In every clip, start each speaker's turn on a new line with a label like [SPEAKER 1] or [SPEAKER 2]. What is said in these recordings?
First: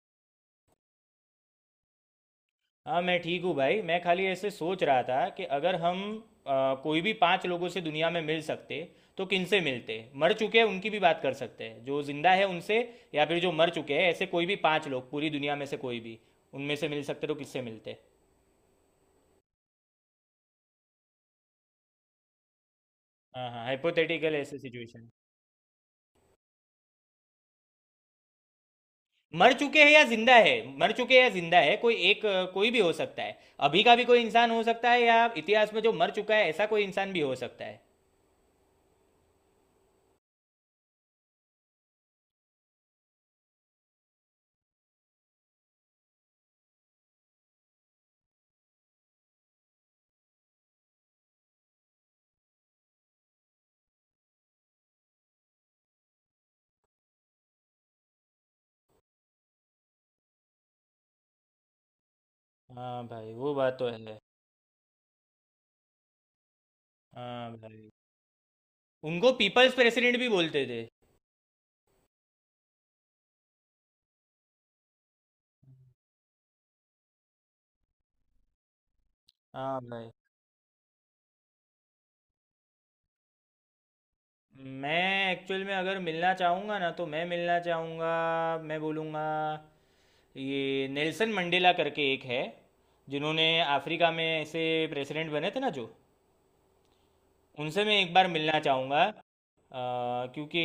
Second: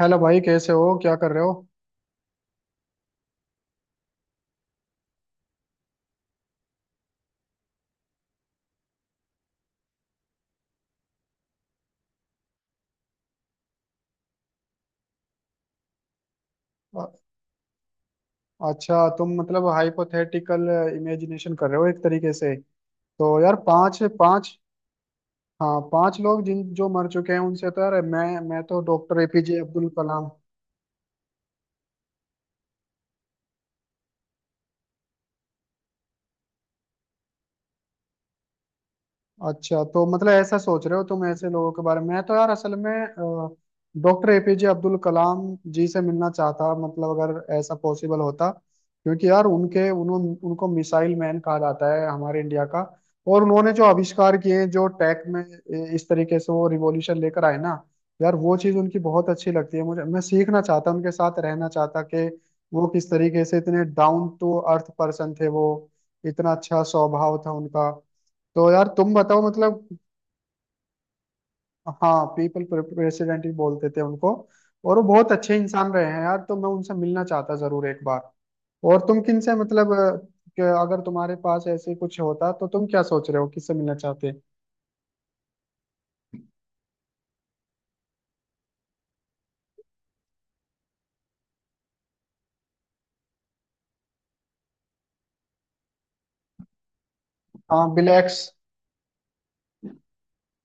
[SPEAKER 1] Hello भाई, कैसे हो, क्या कर रहे हो।
[SPEAKER 2] हाँ, मैं ठीक हूँ भाई। मैं खाली ऐसे सोच रहा था कि अगर हम कोई भी पांच लोगों से दुनिया में मिल सकते तो किनसे मिलते? मर चुके हैं उनकी भी बात कर सकते हैं, जो जिंदा है उनसे या फिर जो मर चुके हैं, ऐसे कोई भी पांच लोग पूरी दुनिया में से, कोई भी उनमें से मिल
[SPEAKER 1] अ-
[SPEAKER 2] सकते तो किससे मिलते?
[SPEAKER 1] अच्छा, तुम मतलब हाइपोथेटिकल इमेजिनेशन कर रहे हो एक तरीके से। तो
[SPEAKER 2] हाँ
[SPEAKER 1] यार
[SPEAKER 2] हाँ,
[SPEAKER 1] पांच
[SPEAKER 2] हाइपोथेटिकल
[SPEAKER 1] पांच
[SPEAKER 2] ऐसे सिचुएशन।
[SPEAKER 1] हाँ, पांच लोग जिन जो मर चुके हैं उनसे तो यार मैं तो डॉक्टर
[SPEAKER 2] मर
[SPEAKER 1] एपीजे
[SPEAKER 2] चुके
[SPEAKER 1] अब्दुल
[SPEAKER 2] हैं या
[SPEAKER 1] कलाम।
[SPEAKER 2] जिंदा है, मर चुके हैं या जिंदा है, कोई एक, कोई भी हो सकता है। अभी का भी कोई इंसान हो सकता है, या इतिहास में जो मर चुका है ऐसा कोई इंसान भी हो सकता है।
[SPEAKER 1] अच्छा, तो मतलब ऐसा सोच रहे हो तुम, ऐसे लोगों के बारे में। मैं तो यार असल में डॉक्टर एपीजे अब्दुल कलाम जी से मिलना चाहता, मतलब अगर ऐसा पॉसिबल होता। क्योंकि यार उनके उन्होंने उनको मिसाइल मैन कहा जाता है हमारे इंडिया का। और उन्होंने जो आविष्कार किए, जो टेक में इस तरीके से वो रिवॉल्यूशन लेकर आए ना। यार वो चीज़ उनकी बहुत अच्छी लगती है मुझे, मैं सीखना चाहता, उनके साथ रहना चाहता कि वो
[SPEAKER 2] हाँ
[SPEAKER 1] किस
[SPEAKER 2] भाई,
[SPEAKER 1] तरीके
[SPEAKER 2] वो
[SPEAKER 1] से
[SPEAKER 2] बात
[SPEAKER 1] इतने
[SPEAKER 2] तो है।
[SPEAKER 1] डाउन टू अर्थ पर्सन थे वो। इतना अच्छा स्वभाव था
[SPEAKER 2] हाँ
[SPEAKER 1] उनका।
[SPEAKER 2] भाई।
[SPEAKER 1] तो यार तुम
[SPEAKER 2] उनको
[SPEAKER 1] बताओ
[SPEAKER 2] पीपल्स
[SPEAKER 1] मतलब।
[SPEAKER 2] प्रेसिडेंट भी बोलते थे।
[SPEAKER 1] हाँ, पीपल प्रेसिडेंट ही बोलते थे उनको। और वो बहुत अच्छे इंसान रहे हैं यार, तो मैं उनसे मिलना चाहता जरूर एक बार। और तुम किन से
[SPEAKER 2] हाँ
[SPEAKER 1] मतलब
[SPEAKER 2] भाई।
[SPEAKER 1] कि अगर तुम्हारे पास ऐसे कुछ होता तो तुम क्या सोच रहे हो, किससे मिलना चाहते।
[SPEAKER 2] मैं एक्चुअल में अगर मिलना चाहूँगा ना, तो मैं मिलना चाहूँगा, मैं बोलूँगा, ये नेल्सन मंडेला करके एक है, जिन्होंने अफ्रीका में ऐसे प्रेसिडेंट बने थे ना, जो
[SPEAKER 1] हाँ,
[SPEAKER 2] उनसे मैं एक बार
[SPEAKER 1] ब्लैक्स।
[SPEAKER 2] मिलना चाहूँगा। क्योंकि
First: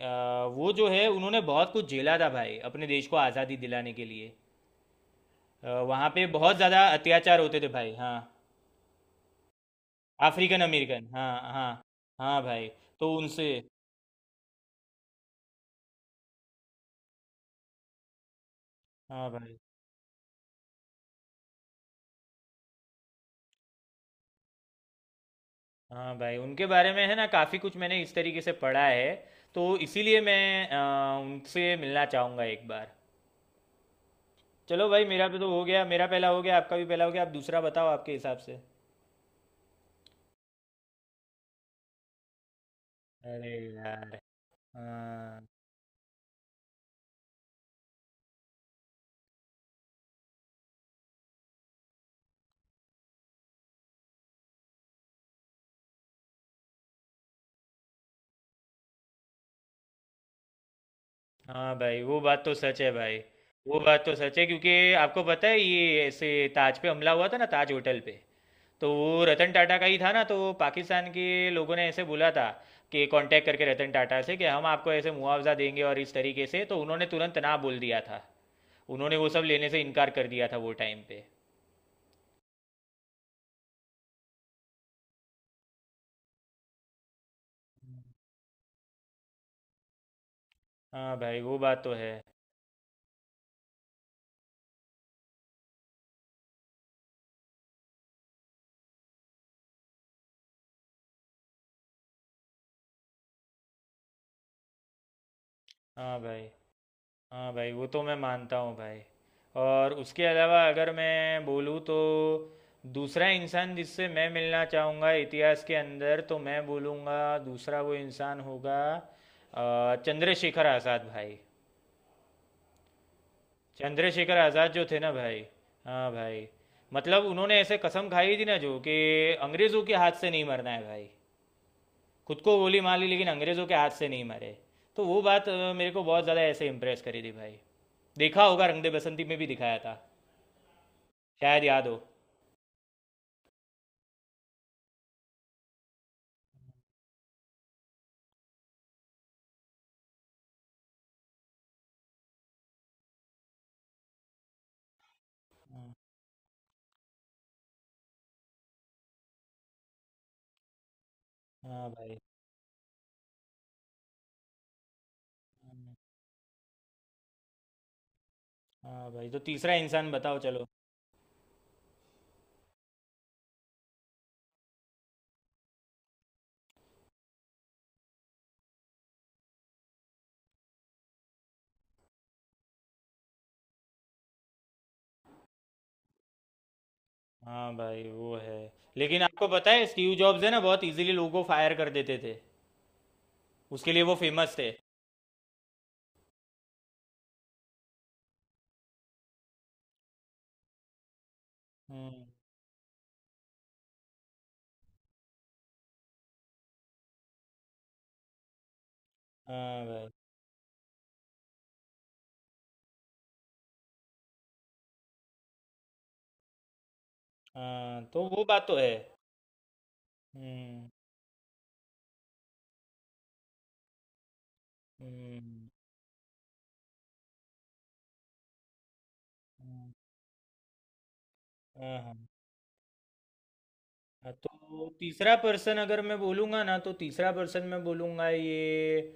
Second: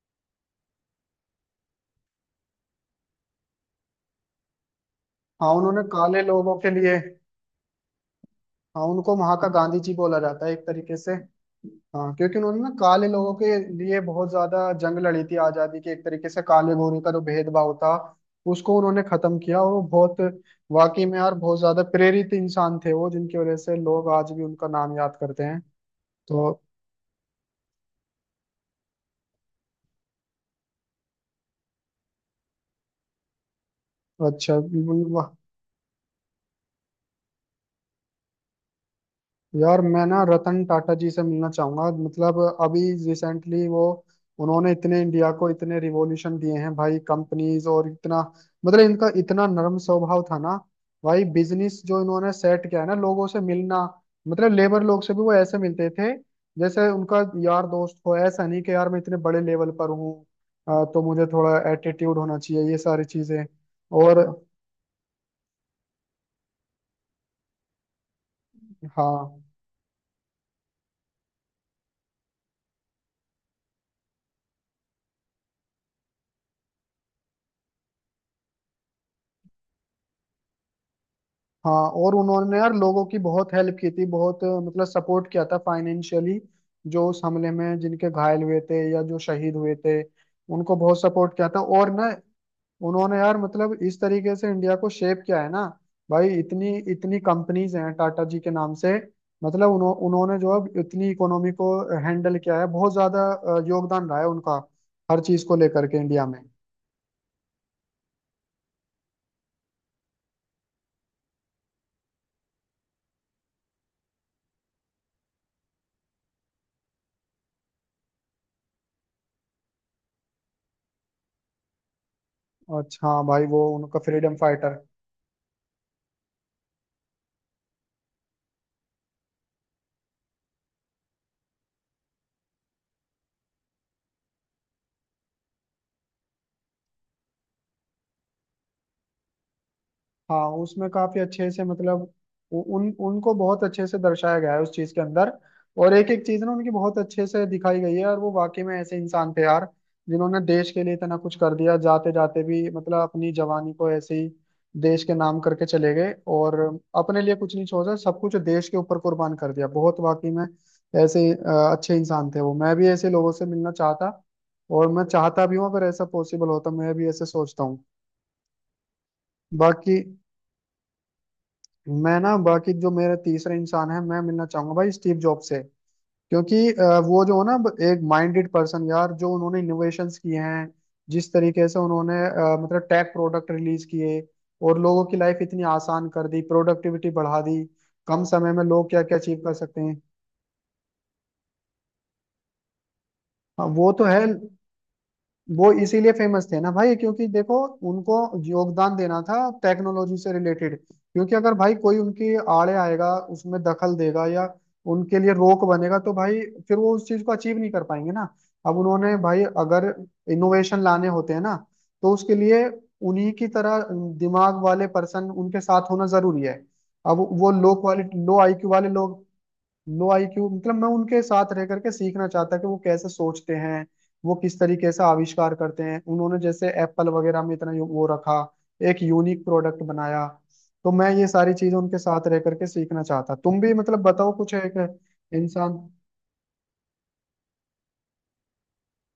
[SPEAKER 2] वो जो है, उन्होंने बहुत कुछ झेला था भाई अपने देश को आज़ादी दिलाने के लिए।
[SPEAKER 1] हाँ, उन्होंने
[SPEAKER 2] वहाँ
[SPEAKER 1] काले
[SPEAKER 2] पे बहुत
[SPEAKER 1] लोगों के
[SPEAKER 2] ज़्यादा
[SPEAKER 1] लिए।
[SPEAKER 2] अत्याचार होते थे भाई। हाँ।
[SPEAKER 1] हाँ, उनको वहां का गांधी जी बोला जाता है एक
[SPEAKER 2] अफ्रीकन
[SPEAKER 1] तरीके
[SPEAKER 2] अमेरिकन।
[SPEAKER 1] से।
[SPEAKER 2] हाँ हाँ।
[SPEAKER 1] हाँ, क्योंकि
[SPEAKER 2] हाँ
[SPEAKER 1] उन्होंने ना
[SPEAKER 2] भाई,
[SPEAKER 1] काले
[SPEAKER 2] तो
[SPEAKER 1] लोगों के
[SPEAKER 2] उनसे।
[SPEAKER 1] लिए बहुत ज्यादा जंग लड़ी थी आजादी के, एक तरीके से काले गोरे का जो भेदभाव था उसको उन्होंने
[SPEAKER 2] हाँ
[SPEAKER 1] खत्म
[SPEAKER 2] भाई।
[SPEAKER 1] किया। और वो बहुत वाकई में यार बहुत ज्यादा प्रेरित इंसान थे वो, जिनकी वजह से लोग आज भी उनका नाम याद करते हैं।
[SPEAKER 2] हाँ भाई,
[SPEAKER 1] तो
[SPEAKER 2] उनके बारे में है ना काफ़ी कुछ मैंने इस तरीके से पढ़ा है। तो इसीलिए मैं उनसे मिलना चाहूँगा एक बार।
[SPEAKER 1] अच्छा,
[SPEAKER 2] चलो भाई, मेरा भी तो हो गया, मेरा पहला हो गया, आपका भी पहला हो गया, आप दूसरा बताओ आपके हिसाब से।
[SPEAKER 1] यार मैं ना रतन टाटा जी से मिलना चाहूंगा, मतलब अभी
[SPEAKER 2] अरे
[SPEAKER 1] रिसेंटली वो
[SPEAKER 2] यार।
[SPEAKER 1] उन्होंने इतने इंडिया
[SPEAKER 2] हाँ।
[SPEAKER 1] को इतने रिवॉल्यूशन दिए हैं भाई, कंपनीज, और इतना मतलब इनका इतना नरम स्वभाव था ना भाई। बिजनेस जो इन्होंने सेट किया है ना, लोगों से मिलना, मतलब लेबर लोग से भी वो ऐसे मिलते थे जैसे उनका यार दोस्त हो। ऐसा नहीं कि यार मैं इतने बड़े लेवल पर हूँ तो मुझे थोड़ा
[SPEAKER 2] हाँ भाई,
[SPEAKER 1] एटीट्यूड
[SPEAKER 2] वो
[SPEAKER 1] होना
[SPEAKER 2] बात तो
[SPEAKER 1] चाहिए, ये
[SPEAKER 2] सच है
[SPEAKER 1] सारी
[SPEAKER 2] भाई,
[SPEAKER 1] चीजें।
[SPEAKER 2] वो बात तो
[SPEAKER 1] और
[SPEAKER 2] सच है, क्योंकि आपको पता है, ये ऐसे ताज पे हमला हुआ था ना, ताज होटल पे, तो वो
[SPEAKER 1] हाँ
[SPEAKER 2] रतन टाटा का ही था ना, तो पाकिस्तान के लोगों ने ऐसे बोला था कि कांटेक्ट करके रतन टाटा से कि हम आपको ऐसे मुआवजा देंगे और इस तरीके से, तो उन्होंने तुरंत ना बोल दिया था, उन्होंने वो सब लेने से इनकार कर दिया था वो टाइम पे।
[SPEAKER 1] हाँ और उन्होंने यार लोगों की बहुत हेल्प की थी, बहुत मतलब सपोर्ट किया था फाइनेंशियली, जो उस हमले में जिनके घायल हुए थे या जो शहीद हुए थे उनको बहुत
[SPEAKER 2] हाँ
[SPEAKER 1] सपोर्ट
[SPEAKER 2] भाई,
[SPEAKER 1] किया
[SPEAKER 2] वो
[SPEAKER 1] था।
[SPEAKER 2] बात
[SPEAKER 1] और
[SPEAKER 2] तो
[SPEAKER 1] ना
[SPEAKER 2] है।
[SPEAKER 1] उन्होंने यार मतलब इस तरीके से इंडिया को शेप किया है ना भाई। इतनी इतनी कंपनीज हैं टाटा जी के नाम से। मतलब उन्होंने जो अब इतनी इकोनॉमी को हैंडल किया है, बहुत ज्यादा योगदान रहा है उनका हर चीज को लेकर के
[SPEAKER 2] हाँ
[SPEAKER 1] इंडिया में।
[SPEAKER 2] भाई। हाँ भाई, वो तो मैं मानता हूँ भाई। और उसके अलावा अगर मैं बोलूँ तो, दूसरा इंसान जिससे मैं मिलना चाहूँगा इतिहास के अंदर, तो मैं बोलूँगा, दूसरा वो इंसान होगा चंद्रशेखर आज़ाद भाई।
[SPEAKER 1] अच्छा हाँ भाई, वो उनका फ्रीडम
[SPEAKER 2] चंद्रशेखर आज़ाद
[SPEAKER 1] फाइटर।
[SPEAKER 2] जो थे ना भाई, हाँ भाई, मतलब उन्होंने ऐसे कसम खाई थी ना, जो कि अंग्रेज़ों के हाथ से नहीं मरना है भाई। खुद को गोली मार ली, लेकिन अंग्रेज़ों के हाथ से नहीं मरे। तो वो बात मेरे को बहुत ज़्यादा ऐसे इम्प्रेस करी थी भाई। देखा होगा, रंग दे बसंती में भी दिखाया था,
[SPEAKER 1] हाँ, उसमें काफी अच्छे से
[SPEAKER 2] शायद याद हो।
[SPEAKER 1] मतलब उ, उन उनको बहुत अच्छे से दर्शाया गया है उस चीज के अंदर। और एक एक चीज ना उनकी बहुत अच्छे से दिखाई गई है, और वो वाकई में ऐसे इंसान थे यार जिन्होंने देश के लिए इतना कुछ कर दिया, जाते जाते भी मतलब अपनी जवानी को ऐसे ही देश के नाम करके चले
[SPEAKER 2] हाँ।
[SPEAKER 1] गए, और अपने लिए कुछ नहीं छोड़ा, सब कुछ देश के ऊपर कुर्बान कर दिया। बहुत वाकई में ऐसे
[SPEAKER 2] हाँ
[SPEAKER 1] अच्छे
[SPEAKER 2] भाई।
[SPEAKER 1] इंसान थे वो, मैं भी ऐसे लोगों से मिलना चाहता। और मैं चाहता भी हूँ, अगर ऐसा पॉसिबल होता, मैं भी ऐसे सोचता हूँ।
[SPEAKER 2] हाँ भाई, तो तीसरा
[SPEAKER 1] बाकी
[SPEAKER 2] इंसान बताओ चलो।
[SPEAKER 1] मैं ना, बाकी जो मेरा तीसरा इंसान है मैं मिलना चाहूंगा भाई स्टीव जॉब से। क्योंकि वो जो है ना एक माइंडेड पर्सन यार, जो उन्होंने इनोवेशंस किए हैं जिस तरीके से उन्होंने मतलब टेक प्रोडक्ट रिलीज किए, और लोगों की लाइफ इतनी आसान कर दी, प्रोडक्टिविटी बढ़ा दी,
[SPEAKER 2] हाँ भाई,
[SPEAKER 1] कम
[SPEAKER 2] वो
[SPEAKER 1] समय
[SPEAKER 2] है।
[SPEAKER 1] में लोग क्या क्या
[SPEAKER 2] लेकिन
[SPEAKER 1] अचीव
[SPEAKER 2] आपको
[SPEAKER 1] कर
[SPEAKER 2] पता
[SPEAKER 1] सकते
[SPEAKER 2] है,
[SPEAKER 1] हैं।
[SPEAKER 2] स्टीव जॉब्स है ना, बहुत इजीली लोगों को फायर कर देते थे,
[SPEAKER 1] हाँ, वो
[SPEAKER 2] उसके लिए
[SPEAKER 1] तो
[SPEAKER 2] वो
[SPEAKER 1] है।
[SPEAKER 2] फेमस थे।
[SPEAKER 1] वो इसीलिए फेमस थे ना भाई, क्योंकि देखो, उनको योगदान देना था टेक्नोलॉजी से रिलेटेड, क्योंकि अगर भाई कोई
[SPEAKER 2] हम्म।
[SPEAKER 1] उनकी आड़े आएगा, उसमें दखल देगा या उनके लिए रोक बनेगा, तो भाई फिर वो उस चीज को अचीव नहीं कर पाएंगे ना। अब उन्होंने भाई
[SPEAKER 2] हाँ
[SPEAKER 1] अगर
[SPEAKER 2] भाई।
[SPEAKER 1] इनोवेशन लाने होते हैं ना, तो उसके लिए उन्हीं की तरह दिमाग वाले पर्सन उनके साथ होना जरूरी है। अब वो लो
[SPEAKER 2] हाँ,
[SPEAKER 1] क्वालिटी
[SPEAKER 2] तो
[SPEAKER 1] लो
[SPEAKER 2] वो बात
[SPEAKER 1] आईक्यू
[SPEAKER 2] तो
[SPEAKER 1] वाले
[SPEAKER 2] है।
[SPEAKER 1] लोग, लो आईक्यू मतलब मैं
[SPEAKER 2] हम्म।
[SPEAKER 1] उनके साथ रह करके सीखना चाहता कि वो कैसे सोचते हैं, वो किस तरीके से आविष्कार
[SPEAKER 2] हम्म।
[SPEAKER 1] करते हैं। उन्होंने जैसे एप्पल वगैरह में इतना वो रखा, एक यूनिक प्रोडक्ट
[SPEAKER 2] हम्म।
[SPEAKER 1] बनाया। तो मैं ये सारी चीजें उनके
[SPEAKER 2] हाँ हाँ।
[SPEAKER 1] साथ रह करके सीखना चाहता। तुम भी मतलब बताओ
[SPEAKER 2] हाँ,
[SPEAKER 1] कुछ एक
[SPEAKER 2] तो तीसरा
[SPEAKER 1] इंसान।
[SPEAKER 2] पर्सन अगर मैं बोलूँगा ना, तो तीसरा पर्सन मैं बोलूँगा, ये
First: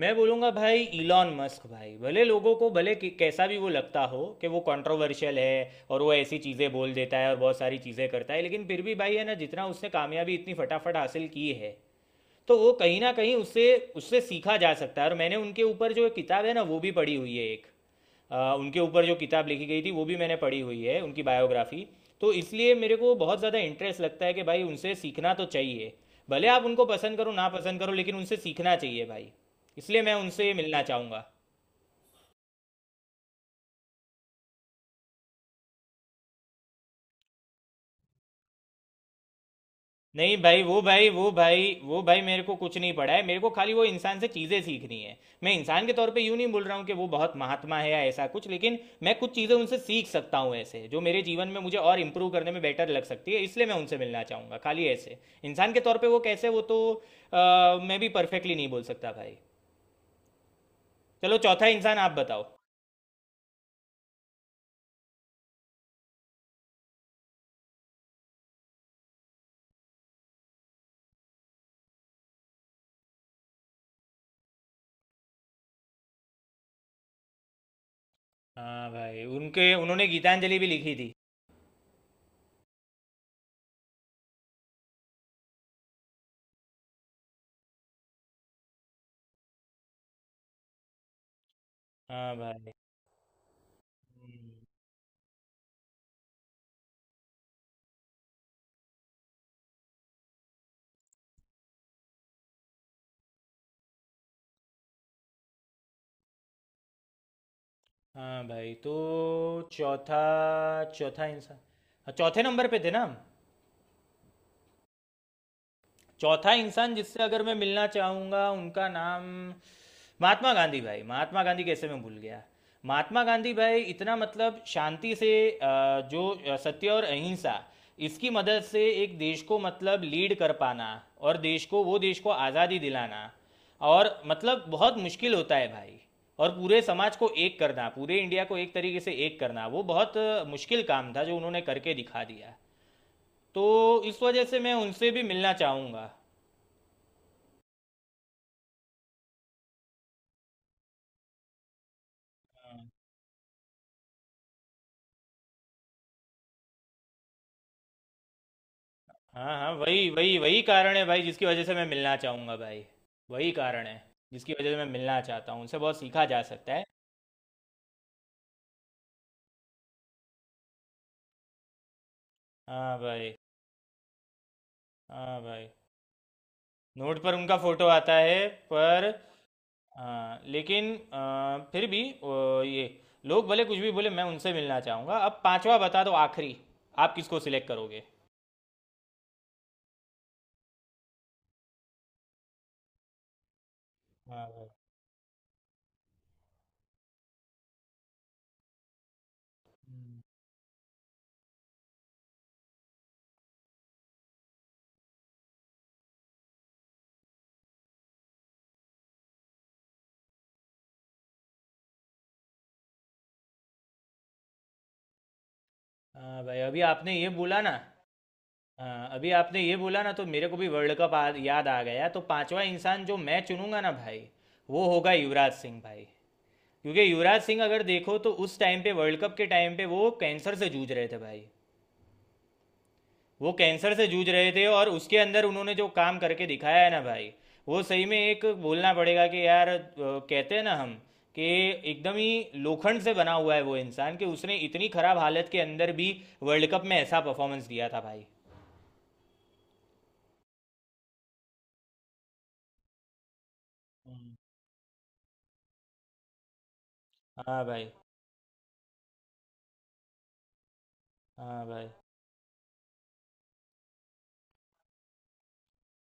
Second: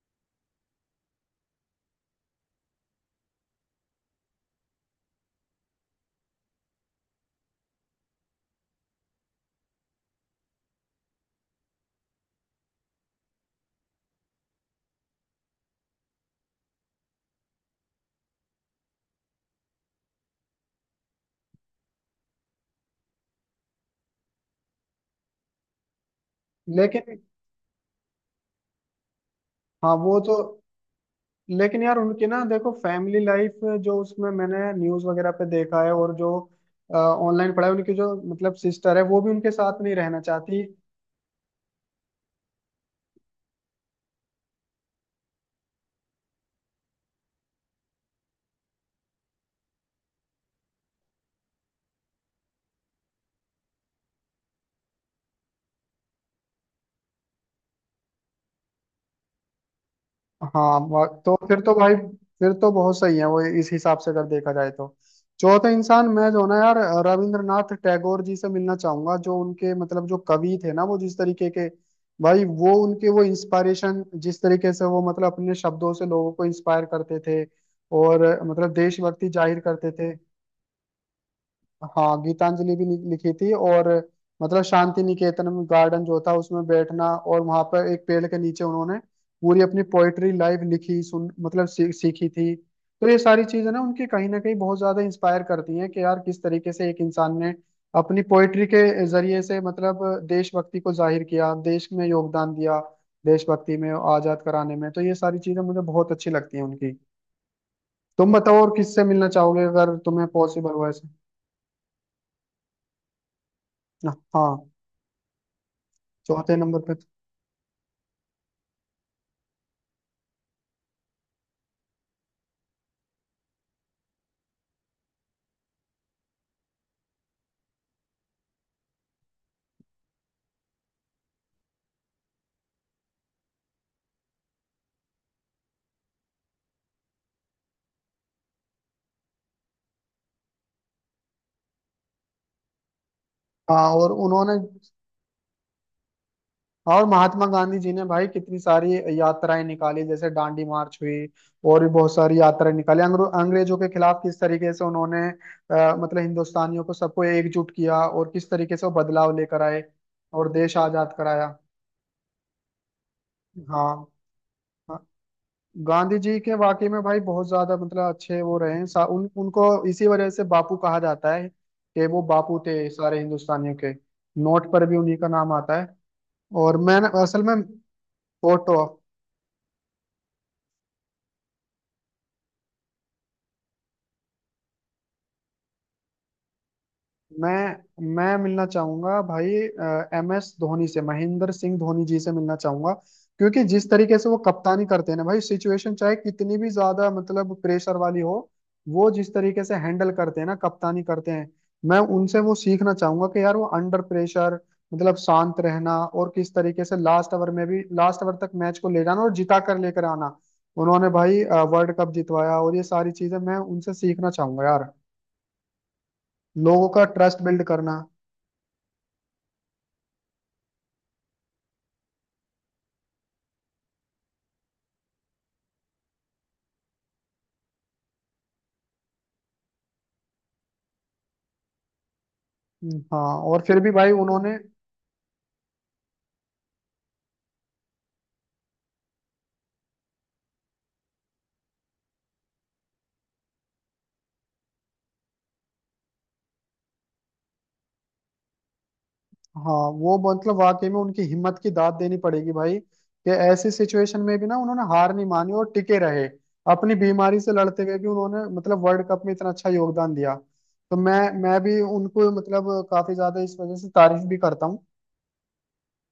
[SPEAKER 2] मैं बोलूँगा भाई इलॉन मस्क भाई। भले लोगों को भले कैसा भी वो लगता हो कि वो कंट्रोवर्शियल है और वो ऐसी चीज़ें बोल देता है और बहुत सारी चीज़ें करता है, लेकिन फिर भी भाई है ना, जितना उसने कामयाबी इतनी फटाफट हासिल की है, तो वो कहीं ना कहीं उससे, सीखा जा सकता है। और मैंने उनके ऊपर जो एक किताब है ना, वो भी पढ़ी हुई है एक। उनके ऊपर जो किताब लिखी गई थी वो भी मैंने पढ़ी हुई है, उनकी बायोग्राफी। तो इसलिए मेरे को बहुत ज़्यादा इंटरेस्ट लगता है कि भाई उनसे सीखना तो चाहिए। भले आप उनको पसंद
[SPEAKER 1] लेकिन
[SPEAKER 2] करो ना पसंद करो, लेकिन उनसे सीखना चाहिए भाई।
[SPEAKER 1] हाँ
[SPEAKER 2] इसलिए मैं
[SPEAKER 1] वो तो
[SPEAKER 2] उनसे मिलना चाहूँगा।
[SPEAKER 1] लेकिन यार उनकी ना देखो फैमिली लाइफ, जो उसमें मैंने न्यूज वगैरह पे देखा है और जो ऑनलाइन पढ़ा है, उनकी जो मतलब सिस्टर है वो भी उनके साथ नहीं रहना
[SPEAKER 2] नहीं
[SPEAKER 1] चाहती।
[SPEAKER 2] भाई, वो भाई, मेरे को कुछ नहीं पड़ा है, मेरे को खाली वो इंसान से चीज़ें सीखनी है। मैं इंसान के तौर पे यूँ नहीं बोल रहा हूँ कि वो बहुत महात्मा है या ऐसा कुछ, लेकिन मैं कुछ चीज़ें उनसे सीख सकता हूँ ऐसे, जो मेरे जीवन में मुझे और इम्प्रूव करने में बेटर लग सकती है, इसलिए मैं उनसे मिलना चाहूँगा खाली ऐसे। इंसान के तौर पर वो कैसे, वो तो मैं भी परफेक्टली नहीं बोल सकता भाई।
[SPEAKER 1] हाँ तो
[SPEAKER 2] चलो,
[SPEAKER 1] फिर
[SPEAKER 2] चौथा
[SPEAKER 1] तो भाई
[SPEAKER 2] इंसान आप बताओ।
[SPEAKER 1] फिर तो बहुत सही है वो, इस हिसाब से अगर देखा जाए तो। चौथे इंसान मैं जो ना यार रविंद्रनाथ टैगोर जी से मिलना चाहूंगा, जो उनके मतलब जो कवि थे ना, वो जिस तरीके के भाई वो उनके वो इंस्पायरेशन, जिस तरीके से वो मतलब अपने शब्दों से लोगों को इंस्पायर करते थे, और मतलब
[SPEAKER 2] हाँ भाई,
[SPEAKER 1] देशभक्ति जाहिर
[SPEAKER 2] उनके
[SPEAKER 1] करते
[SPEAKER 2] उन्होंने
[SPEAKER 1] थे।
[SPEAKER 2] गीतांजलि भी लिखी थी।
[SPEAKER 1] हाँ गीतांजलि भी लिखी थी, और मतलब शांति निकेतन में गार्डन जो था उसमें बैठना, और वहां पर एक पेड़ के नीचे उन्होंने पूरी अपनी पोइट्री लाइव लिखी, सुन मतलब सीखी
[SPEAKER 2] हाँ
[SPEAKER 1] थी।
[SPEAKER 2] भाई।
[SPEAKER 1] तो ये सारी चीजें ना उनकी कहीं ना कहीं बहुत ज्यादा इंस्पायर करती हैं कि यार किस तरीके से एक इंसान ने अपनी पोइट्री के जरिए से मतलब देशभक्ति को जाहिर किया, देश में योगदान दिया, देशभक्ति में आजाद कराने में। तो ये सारी चीजें मुझे बहुत अच्छी लगती हैं उनकी। तुम
[SPEAKER 2] हाँ
[SPEAKER 1] बताओ और
[SPEAKER 2] भाई, तो
[SPEAKER 1] किससे मिलना चाहोगे अगर
[SPEAKER 2] चौथा,
[SPEAKER 1] तुम्हें पॉसिबल हो ऐसे।
[SPEAKER 2] चौथा इंसान। हाँ, चौथे नंबर पे थे ना हम।
[SPEAKER 1] हाँ
[SPEAKER 2] चौथा
[SPEAKER 1] चौथे नंबर पे।
[SPEAKER 2] इंसान जिससे अगर मैं मिलना चाहूंगा, उनका नाम महात्मा गांधी भाई। महात्मा गांधी, कैसे मैं भूल गया। महात्मा गांधी भाई, इतना मतलब शांति से, जो सत्य और अहिंसा, इसकी मदद से एक देश को मतलब लीड कर पाना और देश को आज़ादी दिलाना, और मतलब बहुत मुश्किल होता है भाई। और पूरे समाज को एक करना, पूरे इंडिया को एक तरीके से एक करना, वो बहुत मुश्किल काम था जो उन्होंने करके दिखा दिया।
[SPEAKER 1] हाँ,
[SPEAKER 2] तो
[SPEAKER 1] और
[SPEAKER 2] इस वजह
[SPEAKER 1] उन्होंने
[SPEAKER 2] से मैं उनसे भी मिलना चाहूँगा।
[SPEAKER 1] और महात्मा गांधी जी ने भाई कितनी सारी यात्राएं निकाली, जैसे दांडी मार्च हुई, और भी बहुत सारी यात्राएं निकाली अंग्रेजों के खिलाफ। किस तरीके से उन्होंने मतलब हिंदुस्तानियों को सबको एकजुट किया और किस तरीके से वो बदलाव
[SPEAKER 2] हाँ
[SPEAKER 1] लेकर
[SPEAKER 2] हाँ,
[SPEAKER 1] आए
[SPEAKER 2] वही वही
[SPEAKER 1] और
[SPEAKER 2] वही
[SPEAKER 1] देश
[SPEAKER 2] कारण है
[SPEAKER 1] आजाद
[SPEAKER 2] भाई, जिसकी
[SPEAKER 1] कराया।
[SPEAKER 2] वजह से मैं मिलना चाहूँगा भाई। वही कारण
[SPEAKER 1] हाँ
[SPEAKER 2] है जिसकी वजह से मैं
[SPEAKER 1] हाँ,
[SPEAKER 2] मिलना चाहता हूँ उनसे, बहुत
[SPEAKER 1] गांधी
[SPEAKER 2] सीखा
[SPEAKER 1] जी
[SPEAKER 2] जा
[SPEAKER 1] के
[SPEAKER 2] सकता है।
[SPEAKER 1] वाकई में भाई बहुत ज्यादा मतलब अच्छे वो रहे हैं। उनको इसी वजह से बापू कहा जाता है, कि वो बापू थे
[SPEAKER 2] हाँ
[SPEAKER 1] सारे
[SPEAKER 2] भाई।
[SPEAKER 1] हिंदुस्तानियों के। नोट पर भी उन्हीं का
[SPEAKER 2] हाँ
[SPEAKER 1] नाम
[SPEAKER 2] भाई।
[SPEAKER 1] आता है। और मैं
[SPEAKER 2] नोट पर
[SPEAKER 1] असल
[SPEAKER 2] उनका
[SPEAKER 1] में
[SPEAKER 2] फोटो आता है
[SPEAKER 1] फोटो।
[SPEAKER 2] पर। हाँ, लेकिन फिर भी ये लोग भले कुछ भी बोले, मैं उनसे मिलना चाहूँगा। अब पांचवा बता दो, आखिरी, आप किसको सिलेक्ट करोगे?
[SPEAKER 1] मैं मिलना चाहूंगा भाई MS धोनी से, महेंद्र सिंह धोनी जी से मिलना चाहूंगा। क्योंकि जिस तरीके से वो
[SPEAKER 2] हाँ भाई।
[SPEAKER 1] कप्तानी करते हैं ना भाई, सिचुएशन चाहे कितनी भी ज्यादा मतलब प्रेशर वाली हो, वो जिस तरीके से हैंडल
[SPEAKER 2] हम्म।
[SPEAKER 1] करते हैं ना कप्तानी करते हैं, मैं उनसे वो सीखना चाहूंगा कि यार वो अंडर प्रेशर मतलब शांत रहना, और किस तरीके से लास्ट ओवर में भी, लास्ट ओवर तक मैच को ले जाना और जिता कर लेकर आना। उन्होंने भाई वर्ल्ड कप जितवाया, और ये सारी चीजें मैं उनसे सीखना चाहूंगा यार।
[SPEAKER 2] हाँ भाई, अभी
[SPEAKER 1] लोगों का
[SPEAKER 2] आपने ये
[SPEAKER 1] ट्रस्ट
[SPEAKER 2] बोला
[SPEAKER 1] बिल्ड
[SPEAKER 2] ना।
[SPEAKER 1] करना।
[SPEAKER 2] हाँ, अभी आपने ये बोला ना, तो मेरे को भी वर्ल्ड कप याद आ गया, तो पांचवा इंसान जो मैं चुनूंगा ना भाई, वो होगा युवराज सिंह भाई। क्योंकि युवराज सिंह अगर देखो, तो उस टाइम पे, वर्ल्ड कप के टाइम पे वो कैंसर से जूझ रहे थे भाई।
[SPEAKER 1] हाँ
[SPEAKER 2] वो
[SPEAKER 1] और फिर भी
[SPEAKER 2] कैंसर से
[SPEAKER 1] भाई
[SPEAKER 2] जूझ रहे
[SPEAKER 1] उन्होंने।
[SPEAKER 2] थे, और उसके अंदर उन्होंने जो काम करके दिखाया है ना भाई, वो सही में एक बोलना पड़ेगा कि यार, कहते हैं ना हम कि एकदम ही लोखंड से बना हुआ है वो इंसान, कि उसने इतनी खराब हालत के अंदर भी वर्ल्ड कप में ऐसा परफॉर्मेंस दिया था भाई।
[SPEAKER 1] हाँ, वो मतलब वाकई में उनकी हिम्मत की दाद देनी पड़ेगी भाई, कि ऐसी सिचुएशन में भी ना उन्होंने हार नहीं मानी और टिके रहे। अपनी बीमारी से
[SPEAKER 2] हाँ
[SPEAKER 1] लड़ते
[SPEAKER 2] भाई।
[SPEAKER 1] हुए भी उन्होंने मतलब वर्ल्ड कप में इतना अच्छा योगदान दिया। तो मैं
[SPEAKER 2] हाँ
[SPEAKER 1] भी
[SPEAKER 2] भाई।
[SPEAKER 1] उनको मतलब काफी ज्यादा इस वजह से तारीफ भी करता हूँ।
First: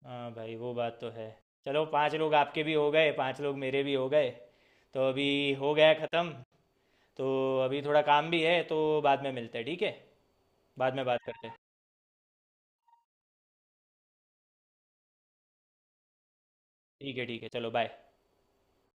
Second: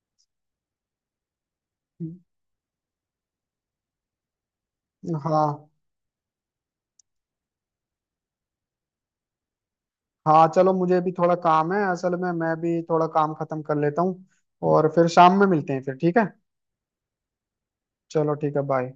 [SPEAKER 2] हाँ भाई, वो बात तो है। चलो, पांच लोग आपके भी हो गए, पांच लोग मेरे भी हो गए, तो अभी
[SPEAKER 1] हाँ।
[SPEAKER 2] हो गया ख़त्म। तो अभी थोड़ा काम भी है, तो बाद में मिलते हैं, ठीक है?
[SPEAKER 1] हाँ चलो,
[SPEAKER 2] बाद
[SPEAKER 1] मुझे
[SPEAKER 2] में
[SPEAKER 1] भी
[SPEAKER 2] बात
[SPEAKER 1] थोड़ा
[SPEAKER 2] करते हैं।
[SPEAKER 1] काम है असल में, मैं भी थोड़ा काम खत्म कर लेता हूँ, और फिर शाम में मिलते हैं फिर, ठीक है।
[SPEAKER 2] ठीक है, ठीक है, चलो, बाय।
[SPEAKER 1] चलो ठीक है, बाय।